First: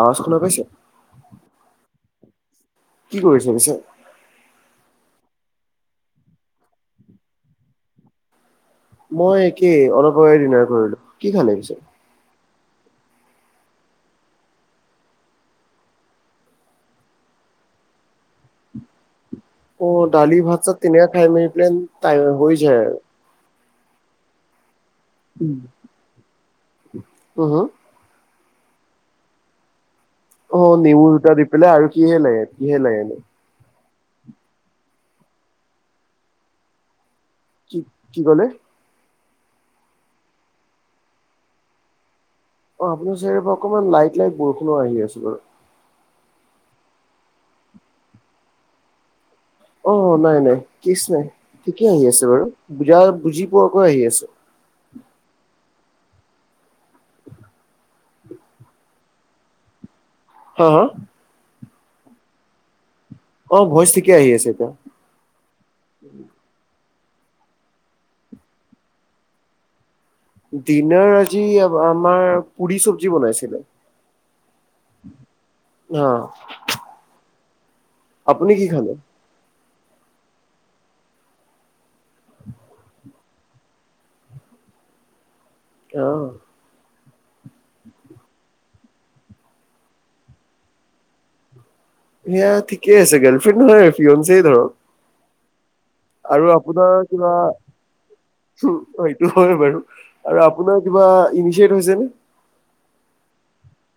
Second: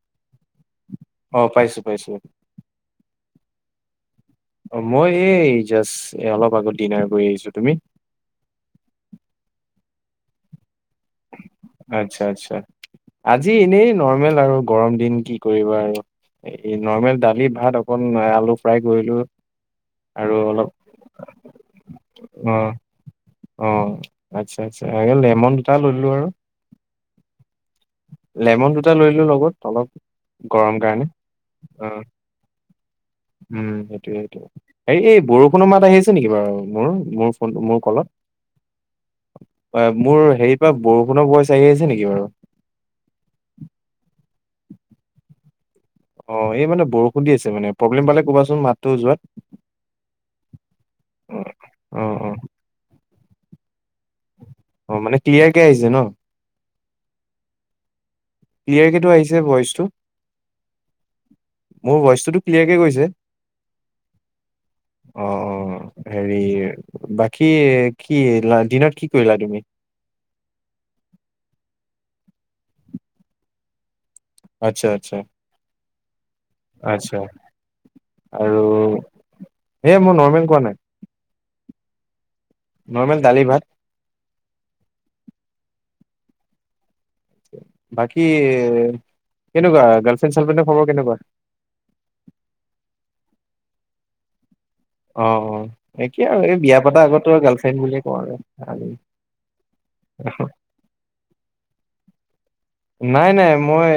আৱাজ শুনা পাইছে। অ পাইছো পাইছো কি কৰিছ পিছে? অ মই এই জাষ্ট অলপ আগত ডিনাৰ কৰি আহিছো তুমি? মই একেই অলপ ডিনাৰ কৰিলো। কি খালে পিছে? আচ্ছা আচ্ছা আজি এনেই নৰ্মেল আৰু গৰম দিন কি কৰিবা আৰু এই নৰ্মেল দালি ভাত অকন আলু ফ্ৰাই কৰিলো। অ, আৰু ডালি ভাত অলপ চাত তেতিনে খাই মেলি পনাই অ হৈ যায় আৰু। অ, আচ্ছা-আচ্ছা লেমন দুটা লৈ ললোঁ আৰু। উম, হম, লেমন দুটা লৈল লগত অলপ। অ' গৰম কাৰণে নিমুৰ দুটা দি পেলাই, অ আৰু কিহে লাগে কিহে লাগে। উম সেইটোয়ে সেইটো হে এই বৰষুণৰ মাত আহিছে নেকি, বাৰু মোৰ, মোৰ কি মোৰ কলত, কি ক'লে? মোৰ হেৰি পৰা বৰষুণৰ বয়চ আহি আছে নেকি বাৰু? অ' আপোনাৰ চাৰি পৰা অকনমান লাইট লাইট বৰষুণো আহি আছে বাৰু। অ' এই মানে বৰষুণ দি আছে মানে প্ৰব্লেম পালে ক'বাচোন মাতটো যোৱাত। অ' নাই নাই কেচ নাই ঠিকে আহি অ আছে বাৰু বুজা বুজি পোৱাকৈ আহি আছে। অ' মানে ক্লিয়াৰ কে আহিছে ন। ক্লিয়াৰকটো আহিছে ভইচটো? হা হা? মোৰ ভইচটোতো ক্লিয়াৰকে গৈছে? অ' ভইজ ঠিকি আহি আছে এতিয়া। অ' অ' হেৰি বাকী কি দিনত কি কৰিলা তুমি? দিনাৰ আজি আমাৰ পুৰি চব্জি বনাইছিলে। আচ্ছা আচ্ছা, হা। আচ্ছা। আপুনি আৰু কি খালে? এ মই নৰ্মেল কোৱা নাই। নৰ্মেল দালি ভাত। অ'। বাকী, কেনেকুৱা গাৰ্লফ্ৰেণ্ড চাৰ্ফ্ৰেণ্ড খবৰ কেনেকুৱা? এয়া, ঠিকেই আছে, গাৰ্লফ্ৰেণ্ড নহয় আৰু ফিয়নছেই ধৰক। অ' অ'। একেই আৰু এই বিয়া আপোনাৰ পতাৰ আগতো কিবা আৰু গাৰ্লফ্ৰেণ্ড বুলিয়ে কওঁ আৰু সেইটো হয় বাৰু আৰু আপোনাৰ কিবা ইন্নিচিয়েত হৈছে নে? নাই নাই, মই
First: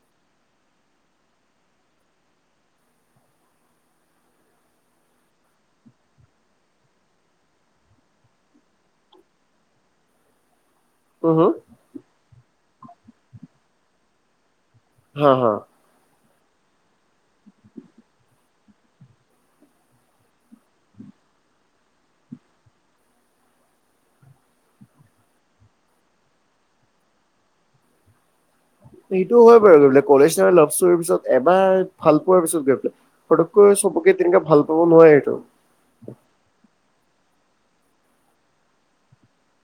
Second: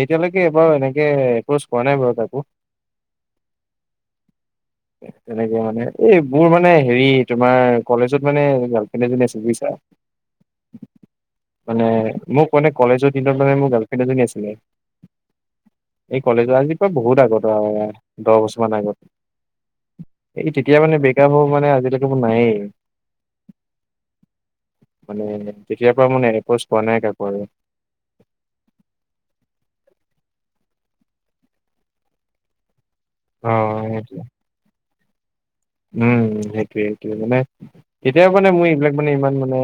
এতিয়ালৈকে এইবাৰ এনেকে এপৰছ কৰা নাই বাৰু কাকো। তেনেকে মানে এই মোৰ মানে হেৰি তোমাৰ কলেজত মানে গাৰ্লফ্ৰেণ্ড এজনি আছে বুজিছা। [inaudible] হম হম? মানে মোক মানে কলেজৰ দিনত মানে মোৰ গাৰ্লফ্ৰেণ্ড এজনী আছিলে। হয় হয়। এই কলেজৰ আজিৰ পৰা বহুত আগত আৰু দহ বছৰ মান আগত। এই তেতিয়া মানে ব্ৰেকআপ হোৱা মানে আজিলৈকে মোৰ নায়েই। মানে তেতিয়াৰ পৰা মানে এপচ পোৱা নাই কাকো আৰু। সেইটো হয় বাৰু কলেজ লভ চোৱাৰ পিছত এবাৰ ভাল পোৱাৰ পিছত গৈ পেলাই অ' পটককৈ চবকে সেইটোৱে। তেনেকে ভাল পাব নোৱাৰে টো। উম সেইটোৱে সেইটোৱে মানে তেতিয়াও মানে মোই এইবিলাক মানে ইমান মানে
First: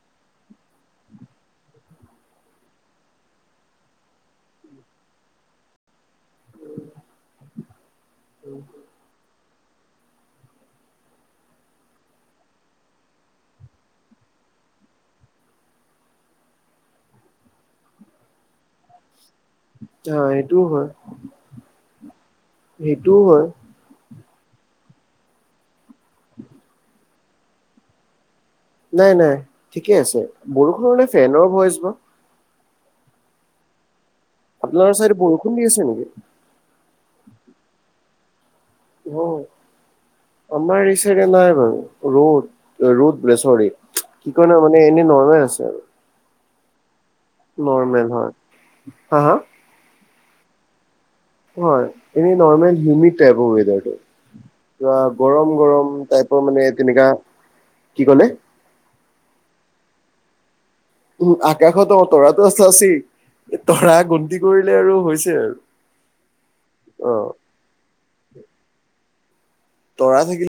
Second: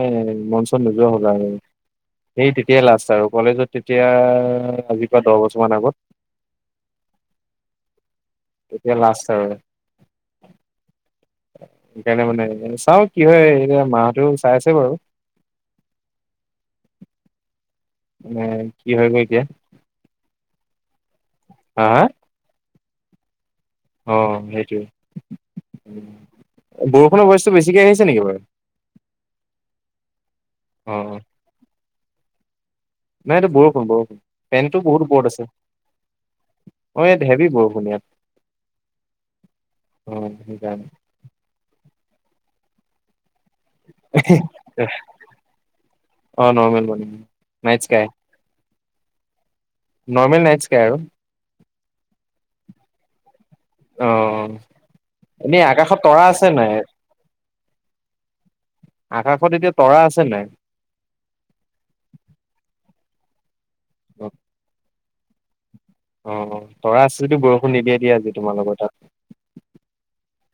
মন চন নোযোৱা হ'ল আৰু। সেই তেতিয়াই লাষ্ট আৰু কলেজত তেতিয়া আজিৰপৰা দহ বছৰমান আগত। এয়া লাছ্ত আৰু। সেইকাৰণে মানে চাওঁ কি হয় এতিয়া মাহতো চাই আছে বাৰু। এ কি হৈ গ'ল এতিয়া। অ' সেইটোও হয়। হা হা? সেইটোও হয়। অ', সেইটোৱে বৰষুণৰ ভইচটো বেছিকৈ আহিছে নেকি বাৰু? নাই নাই ঠিকে আছে, অ বৰষুণে ফেনৰ ভইচ বা? নাই এইটো বৰষুণ, বৰষুণ ফেনটো আপোনাৰ বহুত চাইডে ওপৰত আছে। বৰষুণ দি নেকি অ' ইয়াত হেবি বৰষুণ ইয়াত। অ' অ আমাৰ সেইকাৰণে এইচাইদে নাই বাৰু ৰ'দ ৰ'দ বোলে চৰি কি কয় ন মানে এনে নৰ্মেল আছে, আৰু অ নৰ্মেল মানে নাইট স্কাই নৰ্মেল হয়। হা হা? নৰ্মেল [unintelligible] আৰু। হয় এনে নৰ্মল হিউমিদ তাইপ ৱেডাৰটো। অ কিবা গৰম এনেই গৰম আকাশত তৰা টাইপৰ আছে মানে নাই তেনেকা কি কলে? আকাশত এতিয়া তৰা আছে নাই? উম, আকাশতটো তৰাটো আছে, আছেই। এই তৰা গন্তি কৰিলে আৰু হৈছে আৰু। অ', তৰা অ আছে যদি বৰষুণ নিদিয়ে দিয়া আজি তোমাৰ লগৰ তাত। তৰা থাকিলে।